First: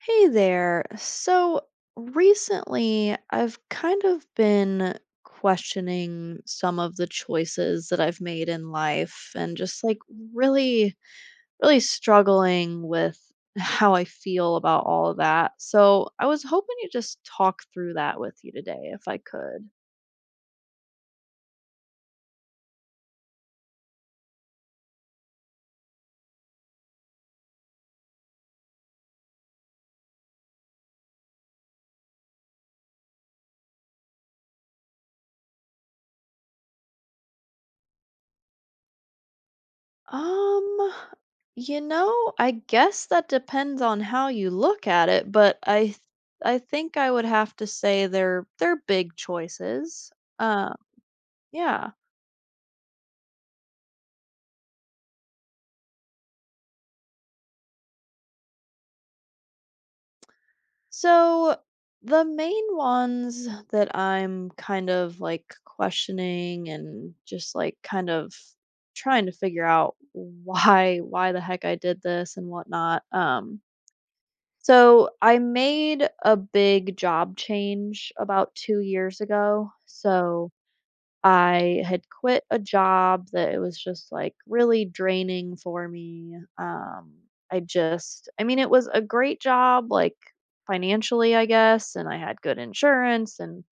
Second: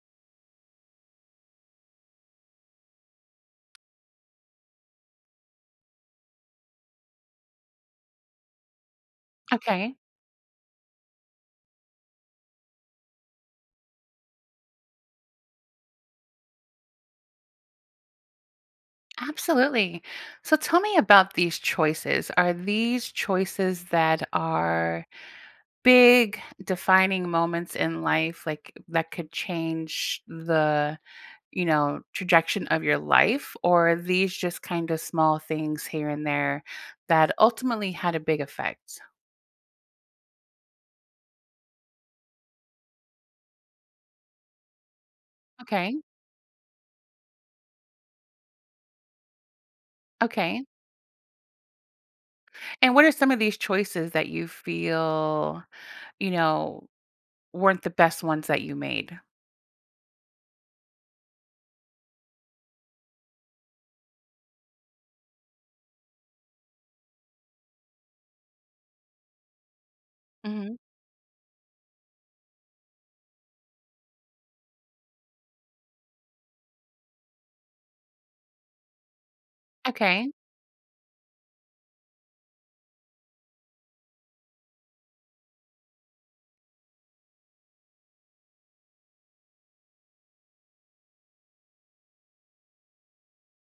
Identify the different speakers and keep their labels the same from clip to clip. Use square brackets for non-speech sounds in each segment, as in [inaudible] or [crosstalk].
Speaker 1: Hey there. So recently, I've kind of been questioning some of the choices that I've made in life and just
Speaker 2: Okay,
Speaker 1: like really, really struggling with [laughs] how I feel about all of that. So I was hoping to just talk through that with you today if I could.
Speaker 2: absolutely. So tell me about these choices. Are these choices that are big defining moments in life like that could change the, you know, trajectory of your life or are these just kind of small things here and there that ultimately had a big effect?
Speaker 1: Um, you know, I guess that depends on how you look at it, but
Speaker 2: Okay.
Speaker 1: I think I would have to say they're big choices.
Speaker 2: Okay.
Speaker 1: Uh, yeah.
Speaker 2: And what are some of these choices that you feel, you know, weren't the best ones that you made?
Speaker 1: So the main ones that I'm kind of like questioning and just like kind of trying to figure out
Speaker 2: Mhm.
Speaker 1: why the heck I did this and whatnot. So I made a big job change about 2 years ago.
Speaker 2: Okay.
Speaker 1: So I had quit a job that it was just like really draining for me. I just, I mean, it was a great job, like financially, I guess, and I had good insurance and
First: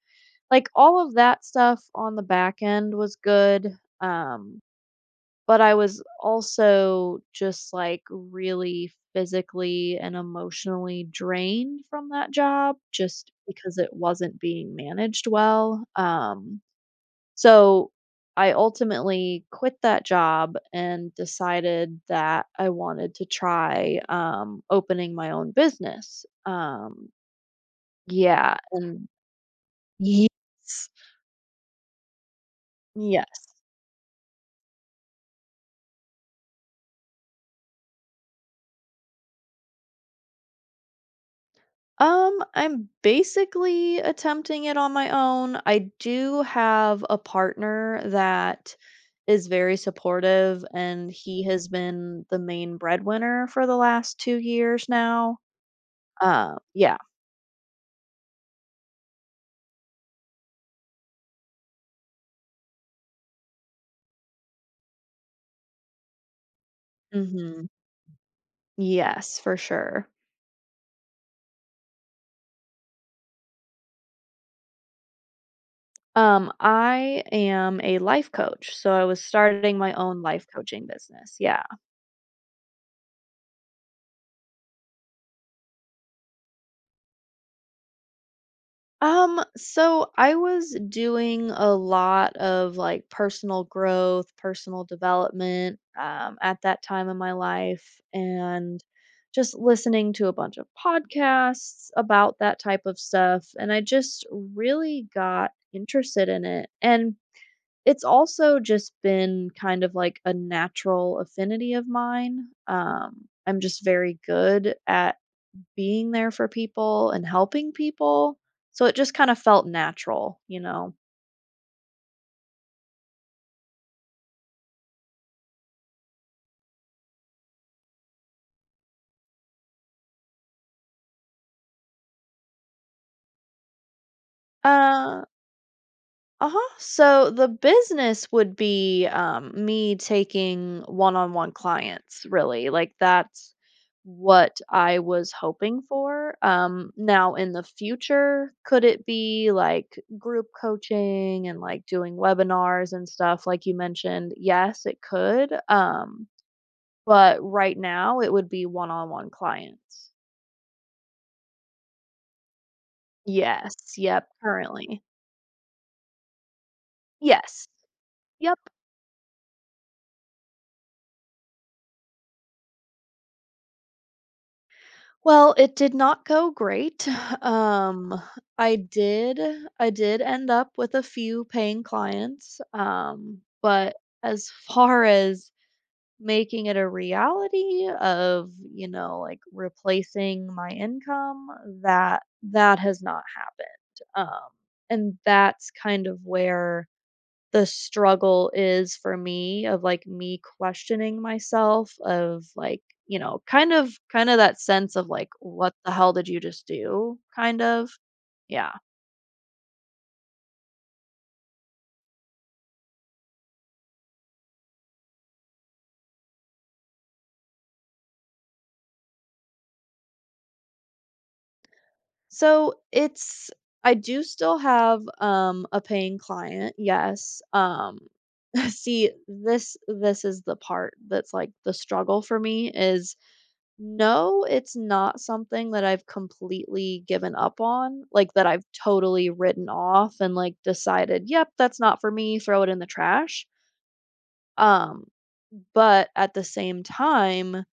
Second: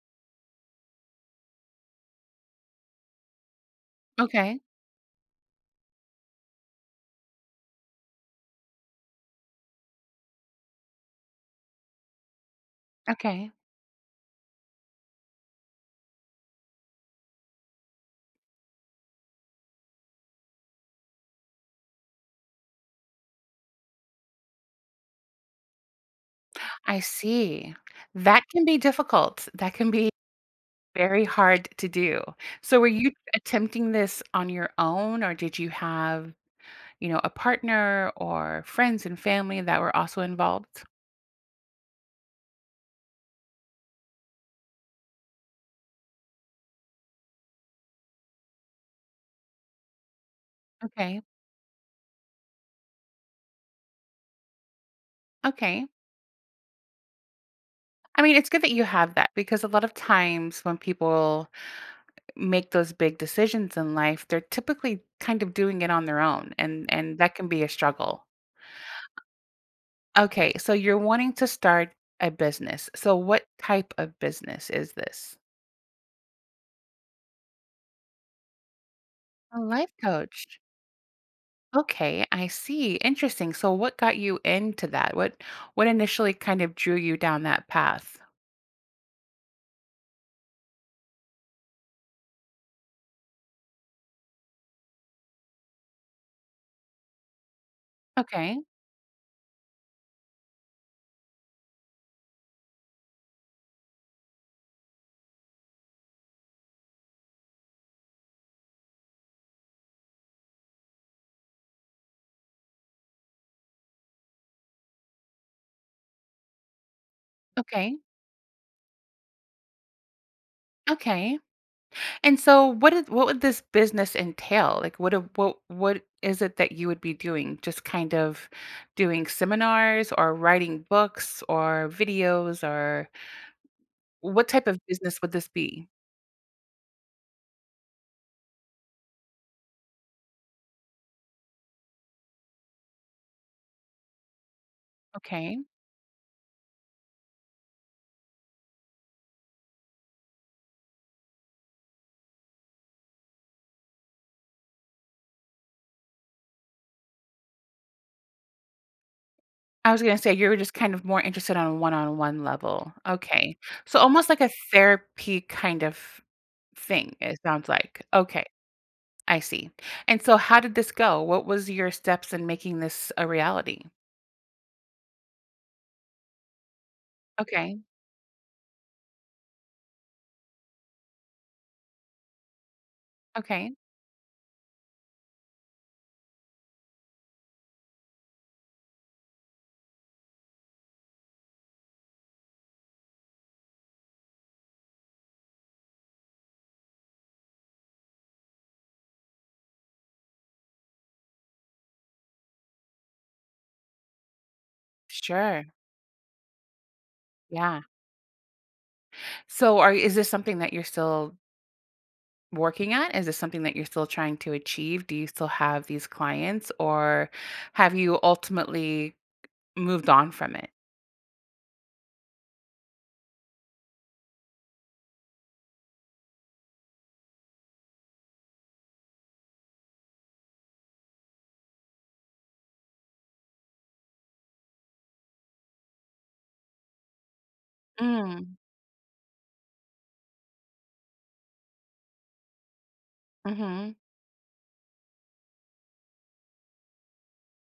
Speaker 1: like all of that stuff on the back end was good.
Speaker 2: Okay.
Speaker 1: Um, but I was also just, like, really physically and emotionally drained from that job just
Speaker 2: Okay,
Speaker 1: because it wasn't being managed well, so I ultimately quit that job and decided that I wanted to try, opening my own business,
Speaker 2: I see. That
Speaker 1: yeah,
Speaker 2: can be
Speaker 1: and
Speaker 2: difficult. That can be
Speaker 1: Yes.
Speaker 2: very hard to do. So were you
Speaker 1: Yes.
Speaker 2: attempting this on your own or did you have, you know, a partner or friends and family that were also involved?
Speaker 1: I'm basically attempting it on my own. I do have a partner that is very supportive, and
Speaker 2: Okay.
Speaker 1: he has been the main breadwinner for the last 2 years now.
Speaker 2: Okay.
Speaker 1: Yeah.
Speaker 2: I mean, it's good that you have that because a lot of times when people make those big decisions in life, they're typically kind of doing it on their own and that can be
Speaker 1: Hmm.
Speaker 2: a struggle.
Speaker 1: Yes, for sure.
Speaker 2: Okay, so you're wanting to start a business. So what type of business is this?
Speaker 1: I am a life coach, so I was
Speaker 2: A
Speaker 1: starting
Speaker 2: life
Speaker 1: my own life
Speaker 2: coach.
Speaker 1: coaching business. Yeah.
Speaker 2: Okay, I see. Interesting. So what got you into that? What initially kind of drew you down that path?
Speaker 1: So I was doing a lot of like personal growth, personal development, at that time in my life,
Speaker 2: Okay.
Speaker 1: and just listening to a bunch of podcasts about that type of stuff. And I just really got interested in it. And it's also just been kind of like a natural affinity of mine. I'm just very good at being there for people and helping
Speaker 2: Okay.
Speaker 1: people. So it just kind of felt natural,
Speaker 2: Okay. And so what would this business entail? Like what is it that you would be doing? Just kind of doing seminars or writing books or videos or what type of business
Speaker 1: Uh
Speaker 2: would this be?
Speaker 1: uh-huh. So the business would be me taking one-on-one clients, really. Like that's what I was
Speaker 2: Okay.
Speaker 1: hoping for. Now in the future, could it be like group coaching and like doing webinars and stuff like you mentioned? Yes, it could. But right now it would be one-on-one
Speaker 2: I was
Speaker 1: clients.
Speaker 2: gonna say you were just kind of more interested on a one-on-one level. Okay.
Speaker 1: Yes,
Speaker 2: So
Speaker 1: yep,
Speaker 2: almost like a
Speaker 1: currently.
Speaker 2: therapy kind of thing, it sounds
Speaker 1: Yes,
Speaker 2: like. Okay,
Speaker 1: yep.
Speaker 2: I see. And so how did this go? What was your steps in making this a reality?
Speaker 1: Well, it did not go great. [laughs] [sighs]
Speaker 2: Okay,
Speaker 1: Um, I did I did end up with a few paying clients,
Speaker 2: okay.
Speaker 1: but as [laughs] far as making it a reality of, you know, like, replacing my income, that that has not happened. And that's kind of where the struggle is for me of, like, me questioning myself of, like, you know, kind of kinda that sense of, like,
Speaker 2: Sure,
Speaker 1: "What the hell did you just do?" kind
Speaker 2: yeah.
Speaker 1: of. Yeah.
Speaker 2: So are is this something that you're still working at? Is this something that you're still trying to achieve? Do you still have these clients, or have you ultimately moved on from it?
Speaker 1: So, it's I do still have, a paying client, yes, [laughs] see, this is the part that's, like, the struggle for me is No, it's not something that I've completely given up on, like, that
Speaker 2: Mm,
Speaker 1: I've totally written off and, like, decided, "Yep, that's not for me, throw it in the trash."
Speaker 2: mhm,
Speaker 1: Um, but at the same time,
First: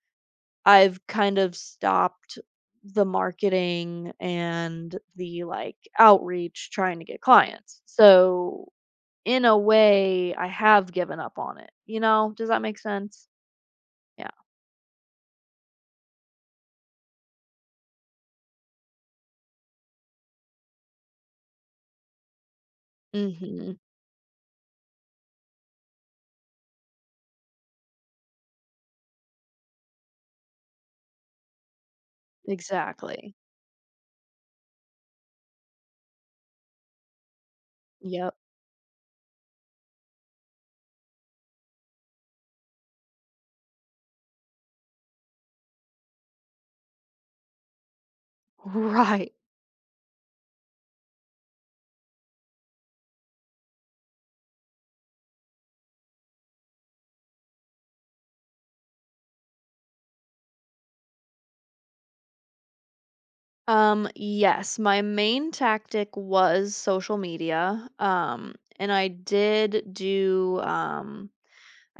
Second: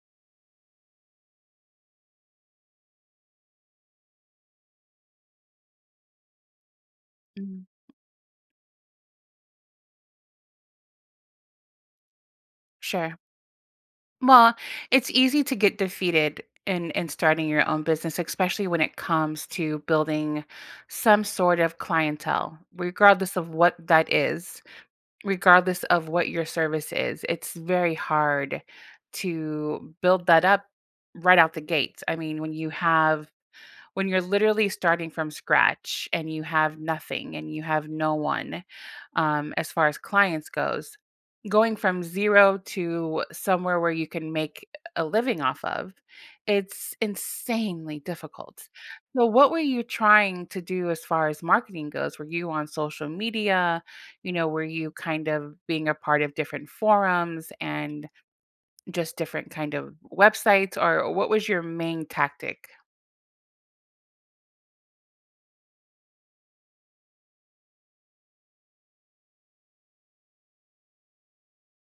Speaker 1: I've kind of stopped the marketing and the, like, outreach trying to get
Speaker 2: mhm.
Speaker 1: clients. So, in a way, I have given up on it, you know? Does that make
Speaker 2: Sure.
Speaker 1: sense? Yeah.
Speaker 2: Well, it's easy to get defeated in starting your own business, especially when it comes to building some sort of clientele, regardless of what
Speaker 1: Mhm.
Speaker 2: that is, regardless of what your service is. It's very hard to build that up right out the gate. I mean,
Speaker 1: Exactly.
Speaker 2: when you're literally starting from scratch and you have nothing and you have no
Speaker 1: Yep.
Speaker 2: one, as far as clients goes, going from 0 to somewhere where you can make a living off of, it's insanely
Speaker 1: [laughs]
Speaker 2: difficult. So
Speaker 1: Right.
Speaker 2: what were you trying to do as far as marketing goes? Were you on social media? You know, were you kind of being a part of different forums and just different kind of websites or what was your main tactic?
Speaker 1: Yes, my main tactic was social media. And I did do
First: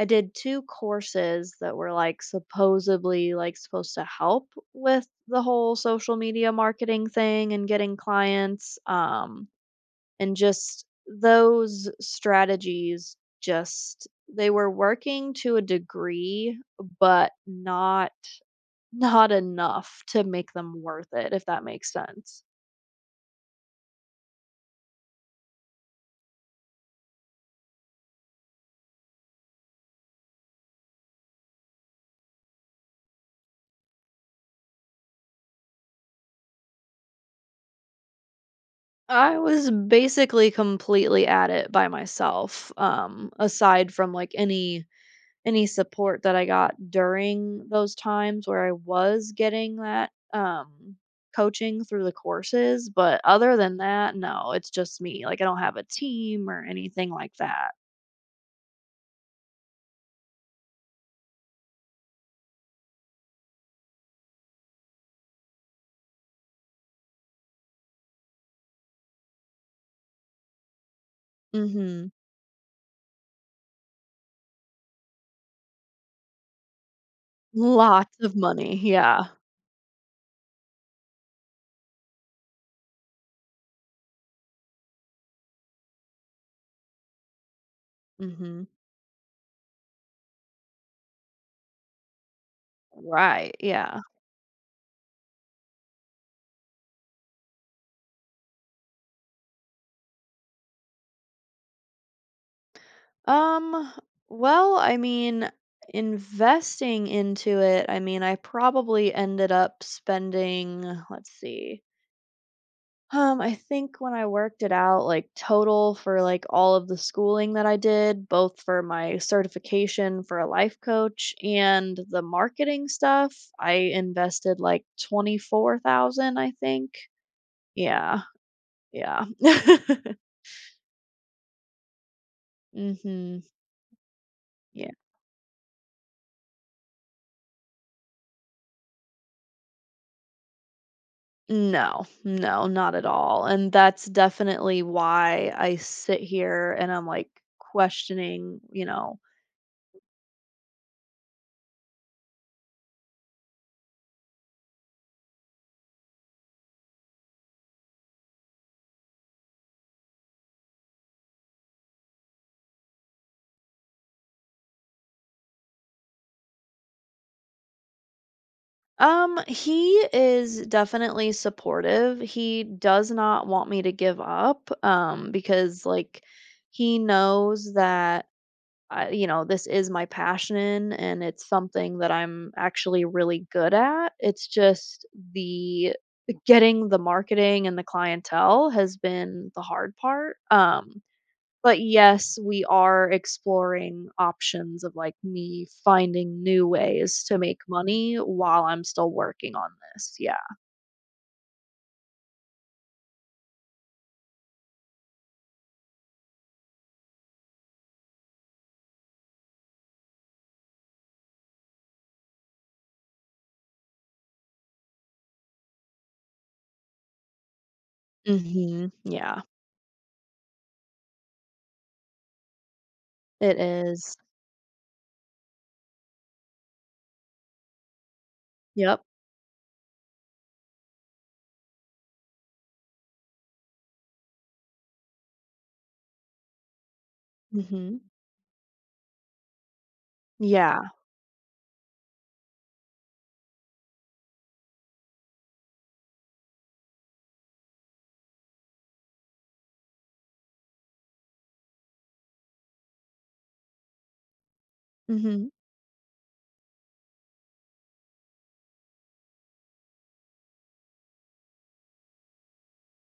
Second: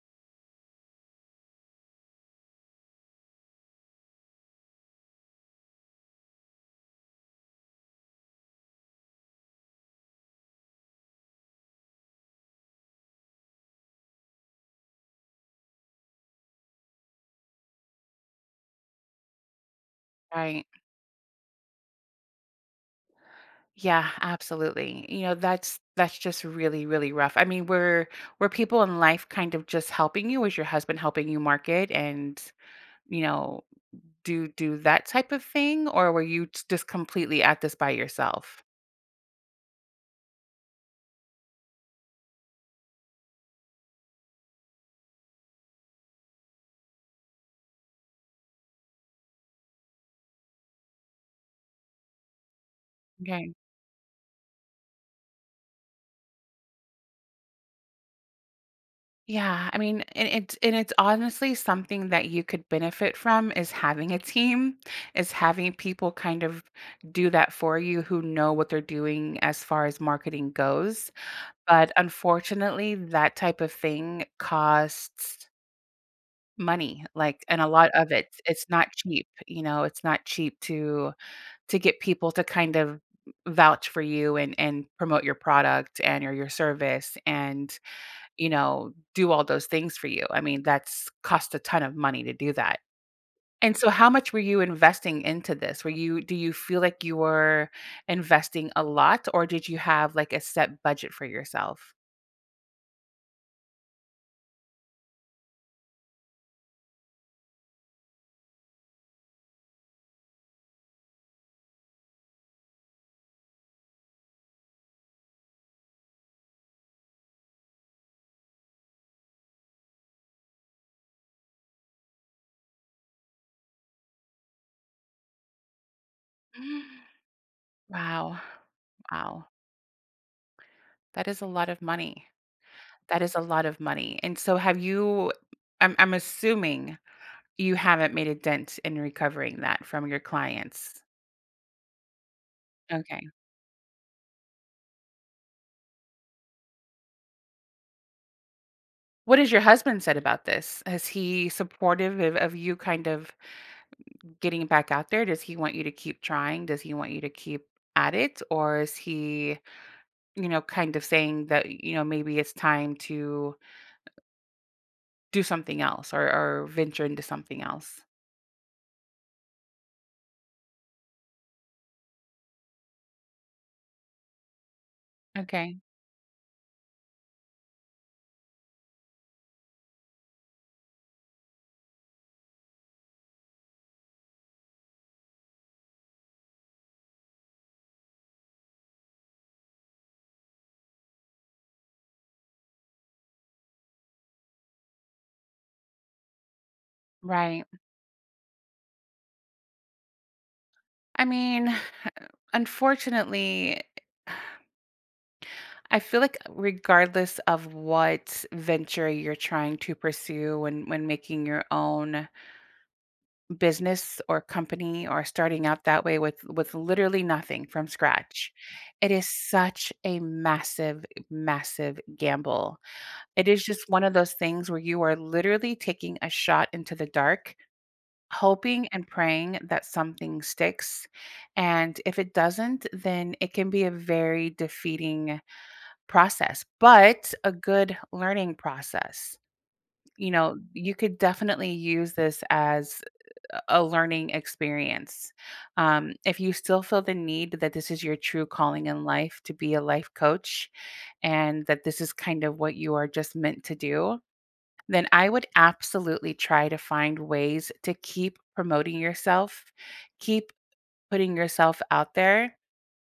Speaker 1: I did two courses that were like supposedly like supposed to help with the whole social media marketing thing and getting clients. And just those strategies just they were working to a degree, but not enough to make
Speaker 2: Right.
Speaker 1: them worth it, if that makes sense.
Speaker 2: Yeah, absolutely. You know, that's just really, really rough. I mean, were people in life kind of just helping you? Was your husband helping you market and, you know, do that type of thing? Or were you just completely at this by yourself?
Speaker 1: I was basically completely at it by myself, aside from like any support that I got during those times where I was getting that coaching through the courses, but
Speaker 2: Okay.
Speaker 1: other than that, no, it's just me. Like I don't have a team or anything like that.
Speaker 2: Yeah, I mean, and it's honestly something that you could benefit from is having a team, is having people kind of do that for you who know what they're doing as far as marketing goes. But
Speaker 1: Mhm.
Speaker 2: unfortunately, that type of thing costs money, like, and a lot of
Speaker 1: Lots
Speaker 2: it.
Speaker 1: of
Speaker 2: It's
Speaker 1: money.
Speaker 2: not cheap,
Speaker 1: Yeah.
Speaker 2: you know, it's not cheap to get people to kind of vouch for you and promote your product and or your service and, you
Speaker 1: Mhm.
Speaker 2: know, do all those things for you. I mean, that's cost a ton of money to do that.
Speaker 1: Right.
Speaker 2: And so
Speaker 1: Yeah.
Speaker 2: how much were you investing into this? Were you do you feel like you were investing a lot or did you have like a set budget for yourself?
Speaker 1: Um, well, I mean, investing into it, I mean, I probably ended up spending, let's see. I think when I worked it out, like total for like all of the schooling that I did, both for my certification for a life coach and the marketing stuff, I invested like 24,000, I think.
Speaker 2: [gasps]
Speaker 1: Yeah.
Speaker 2: Wow.
Speaker 1: Yeah.
Speaker 2: Wow.
Speaker 1: [laughs]
Speaker 2: That is a lot of money. That is a
Speaker 1: Mhm.
Speaker 2: lot of money. And so have you I'm assuming you haven't made a dent in recovering that from your clients.
Speaker 1: No, no, not at
Speaker 2: Okay.
Speaker 1: all, and that's definitely why I sit here and I'm, like, questioning, you know.
Speaker 2: What has your husband said about this? Is he supportive of, you kind of getting back out there? Does he want you to keep trying? Does he want you to keep at it? Or is he, you know, kind of saying that, you know, maybe it's time to do something else or, venture into something else?
Speaker 1: He is definitely supportive, he does not want me to give up,
Speaker 2: Okay.
Speaker 1: because, like, he knows that I you know, this is my passion and it's something that I'm actually really good at, it's just the getting the marketing and the clientele has been the hard part, um. But yes, we are exploring options of, like, me finding new ways to make
Speaker 2: Right.
Speaker 1: money while I'm still working on this, yeah.
Speaker 2: I mean, unfortunately, I feel like regardless of what venture you're trying to pursue when making your own business or company or starting out that way with literally nothing from scratch,
Speaker 1: Mhm,
Speaker 2: it is
Speaker 1: yeah.
Speaker 2: such a massive, massive gamble. It
Speaker 1: It
Speaker 2: is just one of
Speaker 1: is.
Speaker 2: those things where you are literally taking a shot into the dark hoping
Speaker 1: Yep.
Speaker 2: and praying that something sticks. And if it doesn't, then it can be a very defeating process, but a good
Speaker 1: Mhm.
Speaker 2: learning process. You know,
Speaker 1: Yeah.
Speaker 2: you could definitely use this as a learning experience. If you still feel the need that this is your true calling in life to be a life coach and that this is kind of what you are just meant to do, then I would
Speaker 1: Mhm.
Speaker 2: absolutely try to find ways to keep promoting yourself, keep putting yourself out there,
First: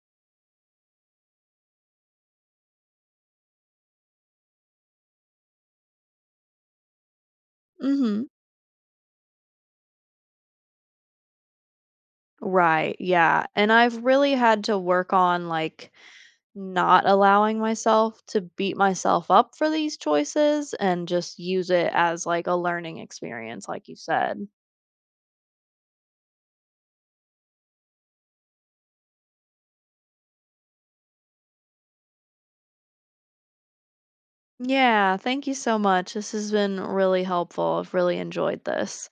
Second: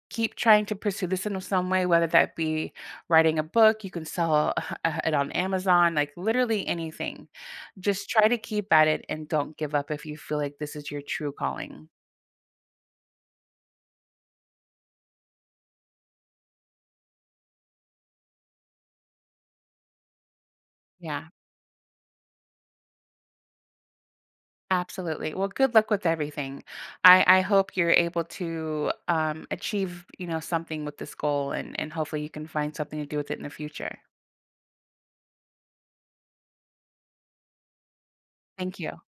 Speaker 2: keep trying to pursue this in some way, whether that be writing a book, you can sell [laughs] it on Amazon, like literally anything. Just try
Speaker 1: Mhm.
Speaker 2: to keep at it and don't give up if you feel like this is your true calling.
Speaker 1: Right, yeah, and I've really had to work on, like, not allowing myself to beat myself up for these choices and
Speaker 2: Yeah.
Speaker 1: just use it as, like, a learning experience, like you said.
Speaker 2: Absolutely. Well, good luck with everything. I hope you're able to achieve, you know, something with this goal, and hopefully you can find something to do with it in the future.
Speaker 1: Yeah, thank you so much. This has been really helpful. I've really enjoyed
Speaker 2: Thank you.
Speaker 1: this.